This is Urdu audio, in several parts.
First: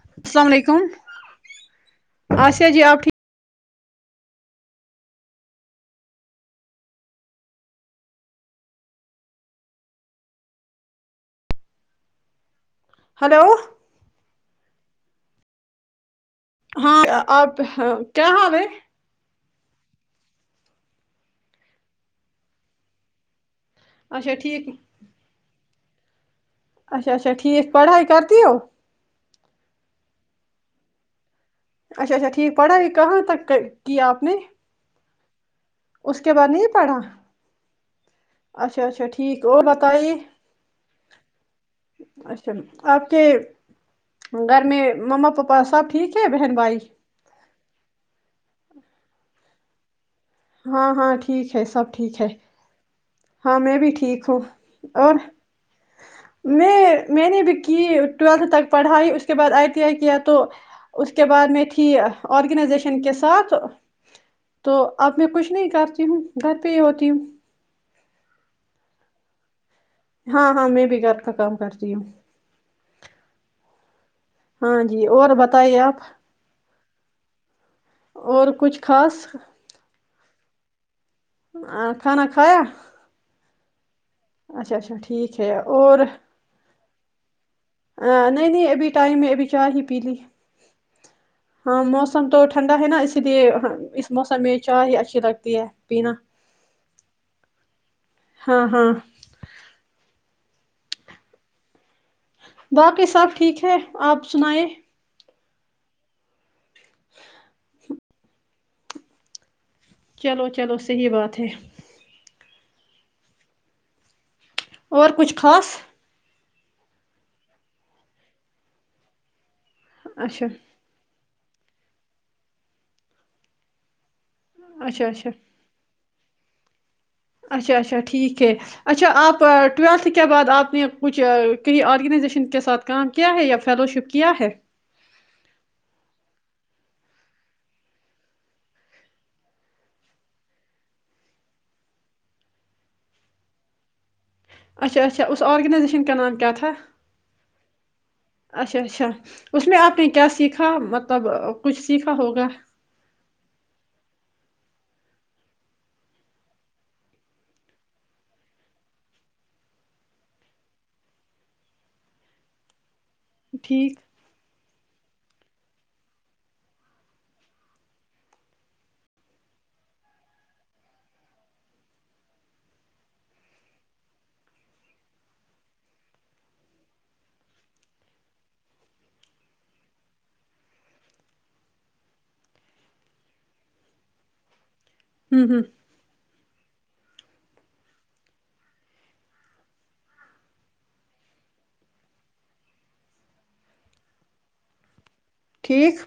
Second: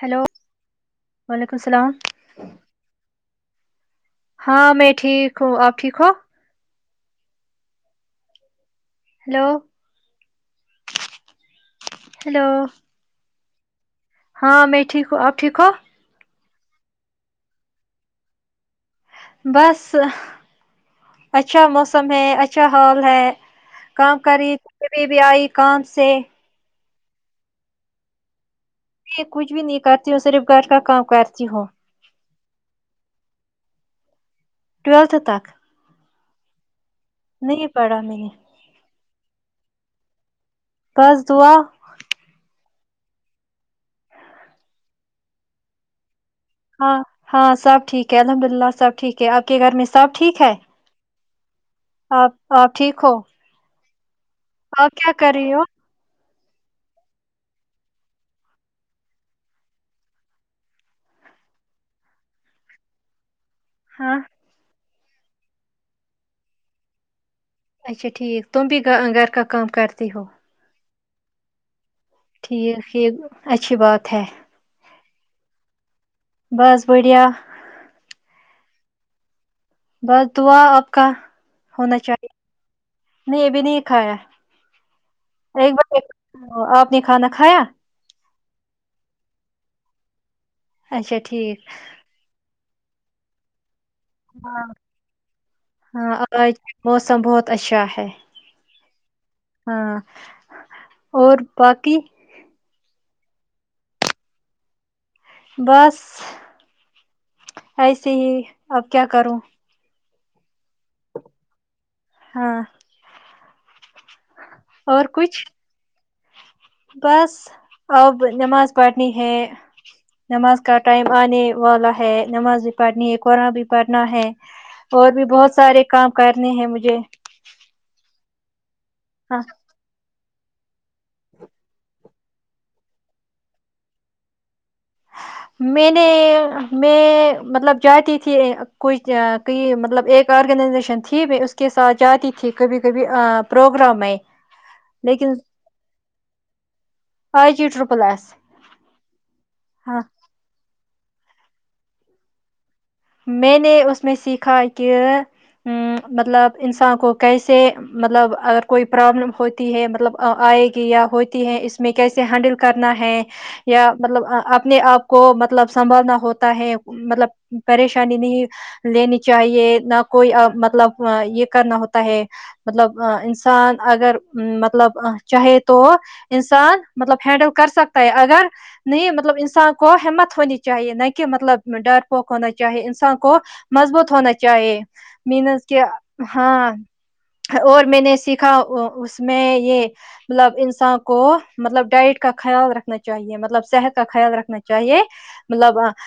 ہیلو السلام علیکم وعلیکم السلام آسیہ جی آپ ٹھیک ہاں میں ٹھیک ہوں آپ ٹھیک ہو ہلو ہلو ہلو ہاں میں ٹھیک ہوں آپ ٹھیک ہو ہاں آپ کیا ح ب ہے بس اچھا موسم ہے اچھا ہال ہے کام اچھا کری ک ٹھیک بھی بھی آئی کان سے اچھا اچا ٹھیک پڑھائی کرتی ہو کچھ بھی نہیں کرتی ہوں صرف گھر کا کام کرتی جی ہوو اچھا اچھا ٹھیک پڑھاائی کہاں تک کیا آپ نے قت تک اس کے بعد نہیں پڑھا نہیں پڑا میں نے اچھا اچھا ٹھیک اور بتائی بس دعا آپ کے گھر میں ما پپا سب ٹھیک ہے بہن بھائی ہاں ہاں سب ٹھیک ہے الحمد للہ سب ٹھیک ہے آپ کے گھر میں سب ٹھیک ہے ہاں ہاں ٹھیک ہے سب ٹھیک ہے آپ آپ ٹھیک ہو ہاں میں بھی ٹھیک ہوں ہ کیا اور کر رہی ہو میں میں نے بھی کی ٹویلتھ تک پڑھائی اس کے بعد آئی ٹی آئی کیا تو اس کے بعد میں تھی آرگنائزیشن کے ساتھ ہاں تو اب میں کچھ نہیں کرتی ہوں گھر پہ ہی ہوتی ہوں اچا ٹھیک تم بھی گھر کام کرتے ہاں ہاں میں بھی کر رہ کا کام کرتی ہوں ٹھیک یہ اچھی بات ہے ہاں جی اور بتائی آپ بس بڑھیا اور کچھ خاص بد دعا کا آ، ہونا کھانا چاہیے کھایا نہیں یہ بھی نہیں کھایا اچھا اچھا ٹھیک ہے ایک بار اور ایک نے کھانا کھایا نہیں نہیں ابھی ٹائم میں ابھی چار ہی پی لی اچھا ٹھیک ہاں موسم تو ٹھنڈا ہے نا اسی لیے اس موسم میں چائے ہی اچھی لگتی ہے پینا [inaudible] موسم بہت اچھا ہے ہاں ہاں [inaudible] اور باقی [inaudible] ٹھیک اپ سنائیں [inaudible] بس [inaudible] ایسے ہی اپ کیا [inaudible] چلو چلو صحیح بات ہے ہاں [inaudible] [inaudible] اور کچھ خاص [inaudible] بس اب نماز پڑھتے ہیں اچھا نماز ٹائم ہے [inaudible] والا ہے پڑھنی ہے اور قران بھی پڑھنا ہے [inaudible] اچھا اور اچھا بہت سارے [unintelligible] [inaudible] اچھا ٹھیک ہے [inaudible] اچھا ہاں اپ اس کے بعد آپ نے کچھ کہیں آرگنائزیشن کے ساتھ کام کیا ہے یا فیلو شپ کیا ہے میں نے میں مطلب جاتی تھی کچھ کہئی مطلب ایک آرگنائزیشن تھی میں اس کے ساتھ جاتی تھی کبھی کبھی پروگرام میں اچھا اچھا لیکن اس آرگنائزیشن کا نام کیا تھا آئی جی ٹرپل ایس اچھا اچھا اس میں آپ ہاں نے کیا سیکھا سھا مطلب کچھ سیکھا ہوگا میں نے اس میں سیکھا کہ مطلب انسان کو کیسے مطلب اگر کوئی پرابلم ہوتی ہے مطلب آئے گی یا ہوتی ہے اس میں کیسے ہینڈل کرنا ہے یا ٹھیک مطلب اپنے آپ کو مطلب سنبھالنا ہوتا ہے مطلب پریشانی نہیں لینی چاہیے نہ کوئی مطلب یہ کرنا ہوتا ہے مطلب انسان اگر مطلب چاہے تو انسان مطلب ہینڈل کر سکتا ہے اگر نہیں مطلب انسان کو ہمت ہونی چاہیے نہ کہ مطلب ڈر پ ہونا چاہے انسان کو مضبوط ہونا چاہیے ہوں ہوں مینز کہ ہاں اور میں نے سیکھا اس میں یہ مطلب انسان کو مطلب ڈائٹ کا خیال رکھنا چاہیے مطلب صحت کا خیال رکھنا چاہیے مطلب ٹھیک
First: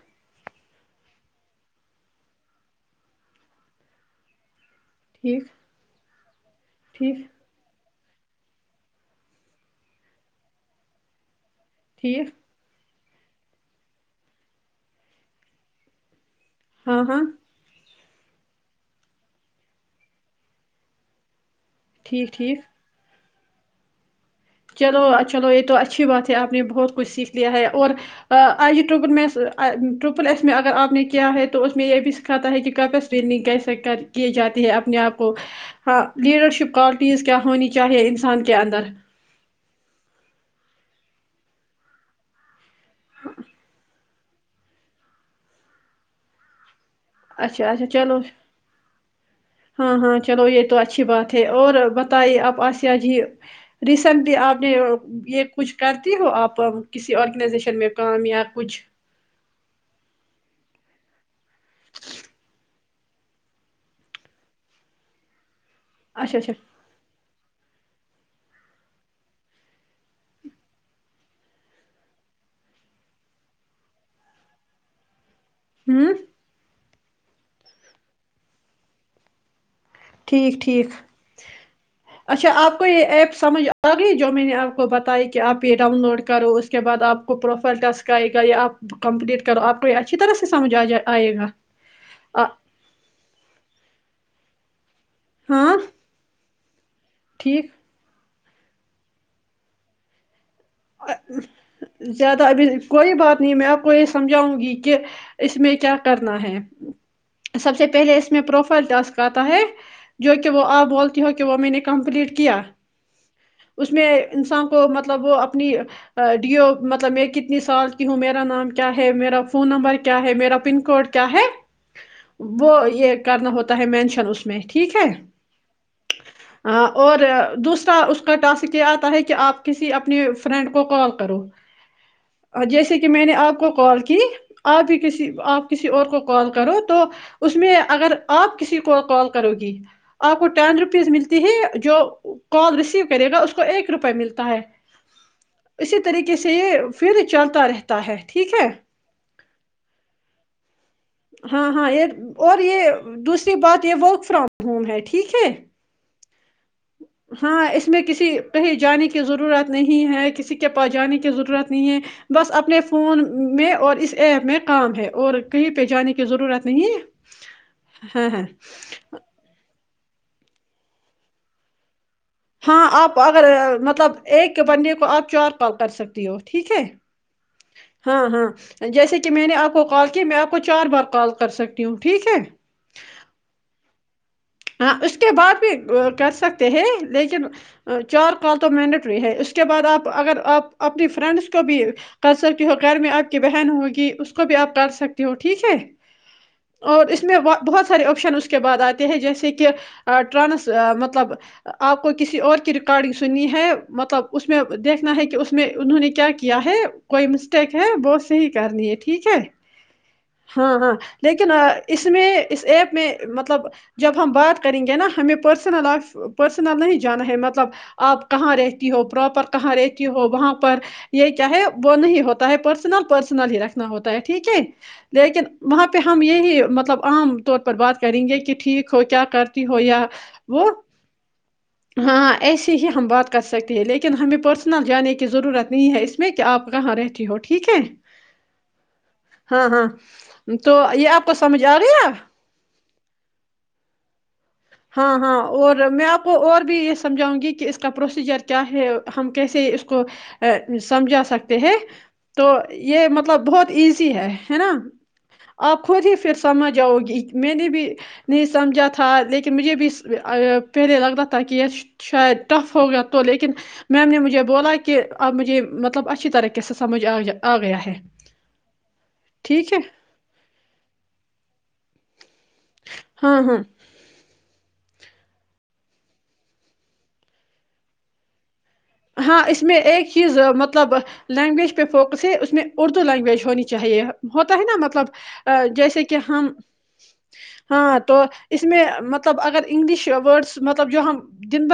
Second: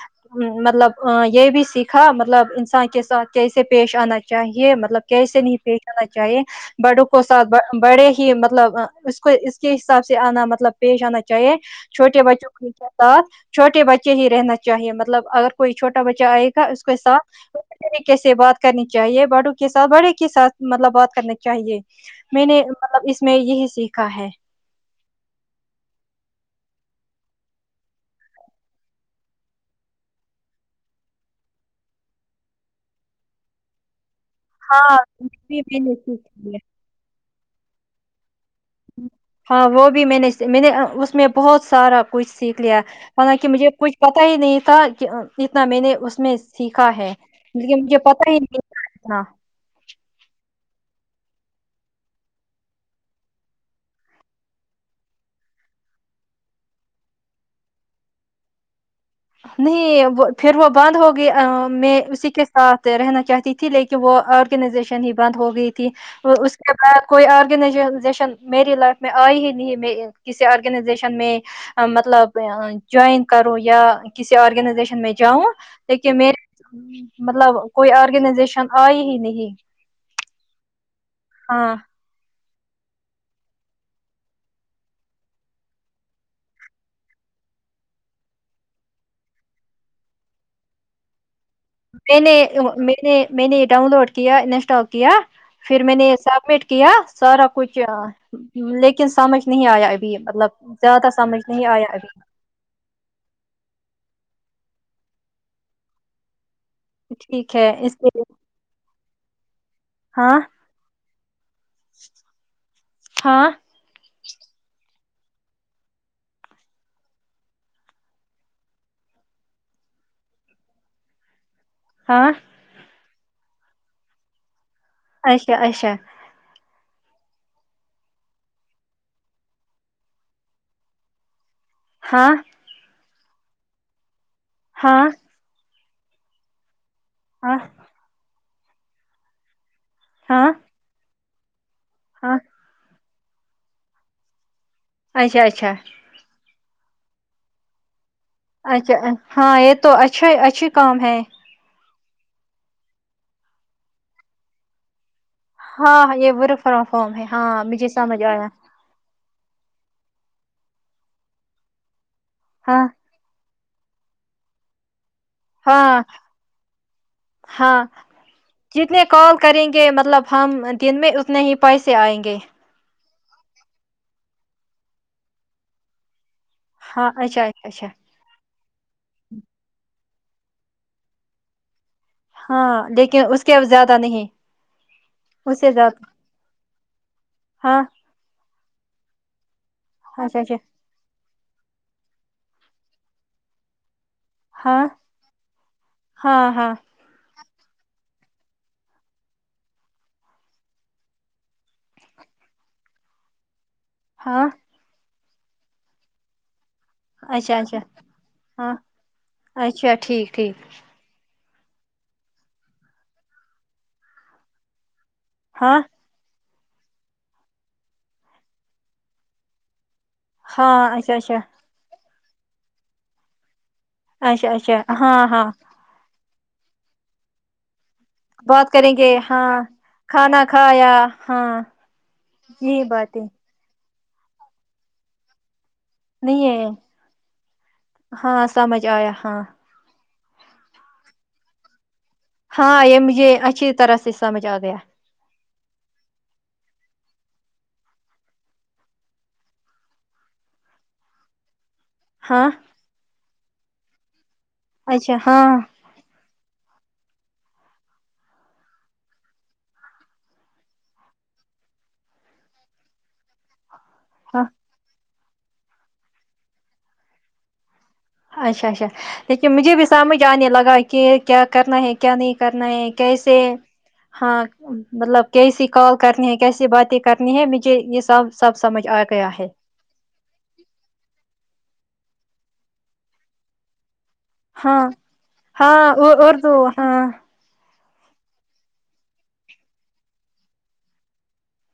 مطلب یہ بھی سیکھا مطلب انسان کے ساتھ کیسے پیش آنا چاہیے مطلب مطلب کیسے ٹھیک نہیں پیش آنا چاہیے بڑوں ٹھیک کووں ساتھ بڑے ہی کہ مطلب اس کو اس کے حساب سے آنا مطلب پیش آنا چاہیے چھوٹے ٹھیک بچوں کوچ [inaudible] ساتھ چھوٹے بچے ہی رہنا چاہیے مطلب اگر کوئی چھوٹا بچہ آیا اس کو کے ہاں ہاں ساتھ کیسے بات کرنی چاہیے بڑوں کے ساتھ بڑے کے ساتھ مطلب بات کر چاہیے ٹھیک میں ٹھیک نے مطلب اس اس میں یہ سیکھا ہے چلو چلو یہ تو اچھی بات ہے آپ نے بہت کچھ سیکھ لیا ہے اور آجے ٹرپن میں ٹرپل ایس میں اگر آپ نے کیا ہے تو اس میں یہ بھی سکھاتا ہے کہ ک پسلن کیسے کر کیے جاتے ہیں ہاں اپنے آپ کو بھی میں نے ہاں سیکھی ہے لیڈرشپ کوالٹیز کیا ہونی چاہے انان کے اندر ہاں وہ بھی میں نے میں نے اس میں بہت سارا کچھ سیکھ لیا حالانکہ مجھے کچھ پتا ہی نہیں تھا کہ اتنا میں نے اس میں سیکھ کا ہے اچھا ل اچھا مجھے چلو پتا ہی نہیں تھا ہاں ہاں چلو یہ تو اچھی بات ہے اور بتائیے آپ آسیہ جی ریسینٹلی آپ نے یہ کچھ کرتی ہو آپ کسی آرگنائزیشن میں کام یا کچھ نہیں پھر وہ بند ہو گئی میں اسی کے ساتھ رہنا چاہتی تھی لیکن وہ آرگنائزیشن ہی بند ہو گئی تھی تھی اچھا اچھا اس کے بعد کوئی آرگنائجزیشن میری لائف میں آئی ہی نہیں میں کسی آرگنائزیشن میں مطلب جوائن کروں یا کسی آرگنائزیشن میں جاؤں لیک ہوں میں مطلب کوئی آرگنائزیشن آئی ہی نہیں ٹھیک ٹھیک ہاں اچھا آپ کو یہ ایپ سمجھ آ گئی جو میں نے آپ کو بتائی کہ آپ یہ ڈاؤن لوڈ کرو اس کے بعد آپ کو پروفائل ٹسک آئے گا یا آپ کمپلیٹ کرو آپ کو یہ اچھی طرح سے سمجھ آ جائے آئے گا میں نے آ- میں نے میں نے یہ ڈاؤن لوڈ کیا اسٹاک کیا ہاں پھر میں نے یہ سب مٹ کیا سارا ٹھیک کچھ لیکن سمجھ نہیں آیا ابھی مطلب زیادہ سمجھ نہیں آیا ابھی زیادہ ابھی کوئی بات نہیں میں آپ کو سمجھاؤں گی کہ اس میں کیا کرنا ہے ٹھیک ہے سب سے پہلے لیے اس میں پروفائل ٹاس کر کات ہے جو ہاں کہ وہ آپ بولتے وہ میں نے کمپلیٹ کیا ہاں اس میں انسان کو مطلب وہ اپنی ڈیو مطلب میں کتنی سال کی ہوں میرا نام کیا ہے میرا فون نمبر کیا ہے میرا پن کوڈ کیا ہے ہاں وہ یہ کرنا ہواتہ مینشن اس م ات ٹھیک ہے اچھا اچھا اور دوسرا اس کا ٹاسک یہ آتا ہے کہ آپ کسی اپنے [inaudible] [inaudible] ہاں میں نے اپ کو کال کی اپ ہی ہاں کی سے یور کو کال کروں تو اس ہاں میں اگر اپ کسی کو کال کرو گی اپ کو ہاں ڈین ریپیز ملتے ہیں [inaudible] [inaudible] جو ہاں ریسیو کرے گا اس کو ایک روپے ملے گا [inaudible] [inaudible] [inaudible] [inaudible] [inaudible] [inaudible] ہے ہاں مجھے سمجھ آیا [inaudible] [unintelligible] ہاں [inaudible] ہاں [inaudible] ہاں جتنے کال کریں [inaudible] [inaudible] [inaudible] [inaudible] ہاں اچھا اچھا اچھا [inaudible] [inaudible] [inaudible] ہے [inaudible] [inaudible] [inaudible] [inaudible] کال اس سے زیادہ ہاں تو مینڈٹری ہے اس کے بعد آپ اگر اچھا اچھا آپ اپنی فرینڈس کو کو بھی کر سکتی ہو گھر میں آپ کی بہن ہوگی اس کو بھی آپ ہاں کر سکتے ہو ٹھیک ہے ہاں ہاں اور اس میں وا بہت سے آپشن اس کے بع آتے ہیں جیسے کہ ٹرانس مطلب آپ کو کسی اور کی ریکارڈنگ سنی ہے مطلب اس ہاں میں دیکھنا ہے کہ اس میں انہوں نے کیا کیا ہے کوئی اچھا مسٹیک اچھا ہے وہ صحی ہاں کرنی ہے ٹھیک ہے اچھا ٹھیک ٹھیک ہاں ہاں لیکن اس میں اس ایپ میں مطلب جب ہم بات کریں گے نا ہمیں ہاں پررسنل لائف پرسنل نہیں جانا ہے مطلب آپ کہاں رہتی ہو پراپر کہاں رہتی ہو وہاں ہاں پر اچھا یہ اچھا کیا ہے وہ نہیں ہوتا ہے پرسنل پرسنل ہی رکھ ہوتا ہے ٹھیک اچھا ہے اچھا ہاں لیکن ہاں وہاں پہ ہم یہی مطلب عام طور پر بات کر کریں گے کہ بات ٹھیک کریں ہو گے کیا ہاں کرتی ہو یا کھانا وہ کھایا ہاں ہاں ایسی یہی ہی ہم باتیں بات کر سکتے ہیں لیکن ہمیں پرسنل جانے کی ضرورت ہے نہیں ہے اس میں کہ آپ کہاں رہتی ہو ٹھیک ہے ہاں سمجھ آیا ہاں ہاں تو یہ آپ کو سمجھ آ رہی ہے ہاں یہ مجے اچھی طرح سے سمجھ آ گیا ہاں ہاں اور میں آپ کو اور بھی یہ سمجھاؤں گی کہ اس کا پروسیجر کیا ہے ہم کیسے اس کو سمجھا سکتے ہیں ہاں تو یہ مطلب مطلب بہت ایزی ہے ہے نا اچھا ہاں آپ کھوجے پھر سے سمجھ آؤ گی میں نے بھی نہیں سمجھا تھا لیکن ن مجھے بھی پہلے لگتا تھا کہ یہ شاید ٹف ہو گیا تو لیکن میم نے مجھے ہاں بولا کہ اب مجھے مطلب اچھی طریقے سے سمجھ آا آ گیا ہے اچھا اچھا لیکے ٹھیک مجھے ہے بھی سمجھ آنے لگا کہ کیا کرنا ہے کیا نہیں کرنا ہے کیسے ہاں ہاں ہاں مطلب کیسی کال کرنی ہے کیسی باتیں کرنی ہے مجھے یہ سب سب سمجھ آ گیا ہاں ہے اس میں ایک چیز مطلب لینگویج پہ فوکس ہے اس میں اردو لینگویج ہونی چاہیے ہوتا ہے نا ہاں مطلب ہاں جیسے کہ ہم اردو ہاں تو اس میں مطلب اگر انگلش اوورز مطلب جو ہم دن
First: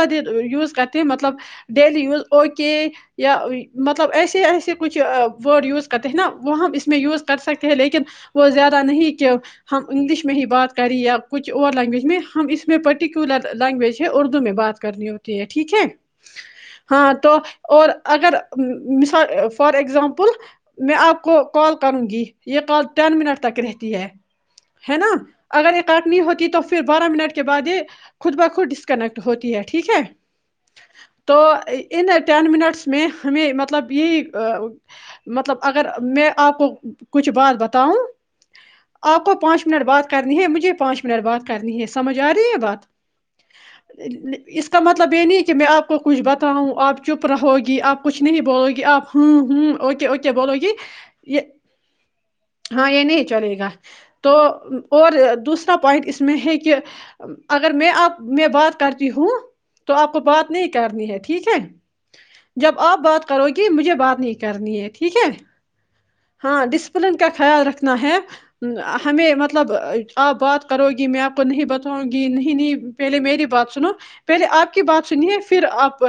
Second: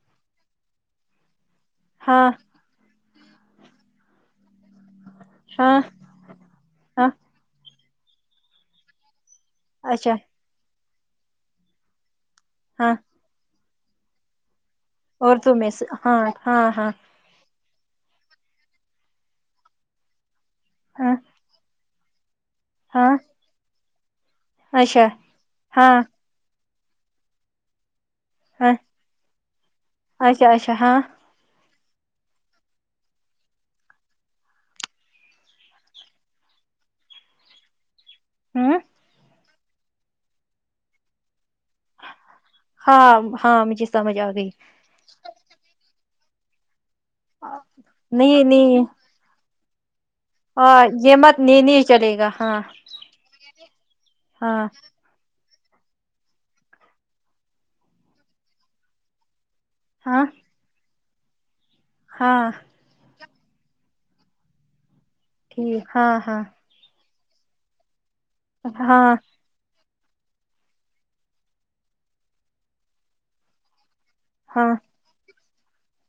یوز کرتے ہیں مطلب ڈیلی یوز ہاں اوکے یا مطلب ایسے ایسے کچھ ورڈ ہاں یوز کرتے ہیں نا وہ ہم اس میں ہاں یوز کر سکتے ہیں لیکن وہ زیادہ نہیں کہ ہم اچھا انگلش میں ہی بات کر کری یا کچھ اور لینگویج میں ہم اس میں پ پرٹیکولر لینگویج ہے اردو میں بات کرنی اور ہوتی ہے تو میں ٹھیک ہے ہاں ہاں ہاں اور اگر مثال فار اگزامپل میں ہاں آپ کو کال کرن گی یہ کال ہاں ٹن منٹ تک رہےت تی ہے ہے اچھا نا اگر ہاں اکاٹنی ہوتی تو پھر بارہ منٹ کے بعد یہ خود بخود ہاں ڈسکنیکٹ ہوتی ہے ٹھیک ہے اچھا اچھا ہاں تو ان ٹین منٹس میں ہمیں مطلب یہی مطلب اگر میں آپ کو کچھ بات بتاؤں ہوں آپ کو پانچ منٹ بات کرنی ہے مجھے پانچ منٹ بات کرنی ہے سمجھ جا رہی ہے بات ہاں ہاں مجھے سمجھ آ گئی اس کا مطلب یہ نہیں کہ آ میں آپ کچھ بتاؤوں آپ کیا چپ رہو گی آپ کچھ نہیں بولو گی آپ ہوں ہوں اوے اکے بولو گی ہاں یہ مت نہیں نہیں چلے گا ہاں یہ نہیں چلے گا تو ہاں اور دوسرے پوائنٹ اس میں ہے کہ اگر میں آپ میں بات کرتی ہوں تو آپ کو ہاں بہات کرنی ہے ٹھیک ہے ہاں جب آپ بات کرو گی مجھے بات نہیں کرنی ہے تھی ٹھیک ہے ہاں ڈسپ فلن کا خیال رکھنا ہے ا ہاں ہمیں مطلب آپ بات کرو گی میں آپ کو نہیں بتاؤں گی نہیں نہیں پہلے میری بات سنو پہلے ہاں آپ کی بات سنیے پھر آپ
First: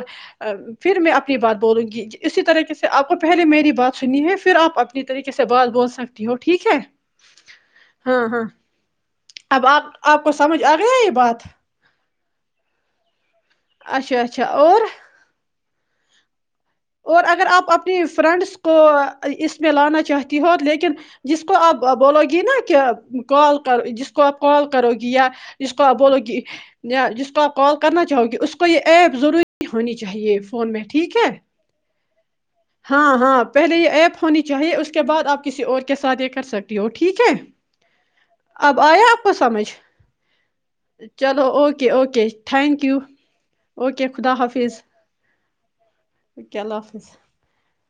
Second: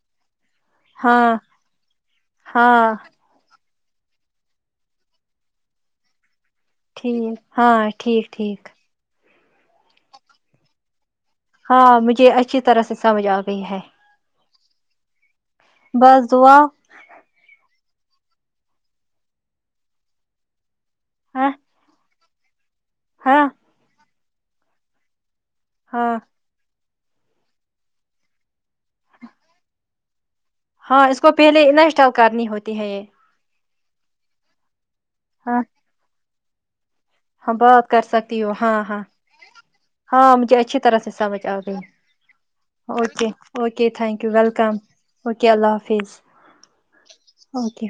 پھر میں اپنی ہاں بات بولوں گی اسی طریقے سے ہاں آپ کو پہلے میری بات سنی ہے پھر آپ اپنی طریقے سے بات بول سکتی ہو ٹھیک ہے ٹھیک ہاں ٹھیک ٹھیک اب آپ آپ کو سمجھ آ گیا یہ بات ہاں مجھے اچھی طرح سے سمجھ آ گئی ہے اچھا اچھا اور بس دعا اور اگر آپ اپنی فرینڈس کو اس میں لانا چاہتی ہو لیکن جس ہاں کو آپ بولو گے [inaudible] کہ ہاں کال کر ج کو آپ کال کرو گی یا اس کو بولو ہاں گی یا جس کو آپ کال کرنا چاہو گے اس کو یہ ایپ ضروری ہونی چاہیے فون میں ہاں ٹھیک اس ہے کو پہلے کرنی ہوتی ہے یہ ہاں ہاں پہلے یہ ایپ ہونی چاہیے اس کے بعد آپ ہاں کسی اور کے ساتھ یہ کسٹھ ہاں بات کر سکتی ہو ہاں اب ہاں آیا آپ کو سمجھ ہاں مجھے اچھی طرح سے چلو سمجھ آ گئی okay okay thank you okay okay thank you خدا ویلکم حافظ اوکے اللہ حافظ اوکے اللہ حافظ اوکے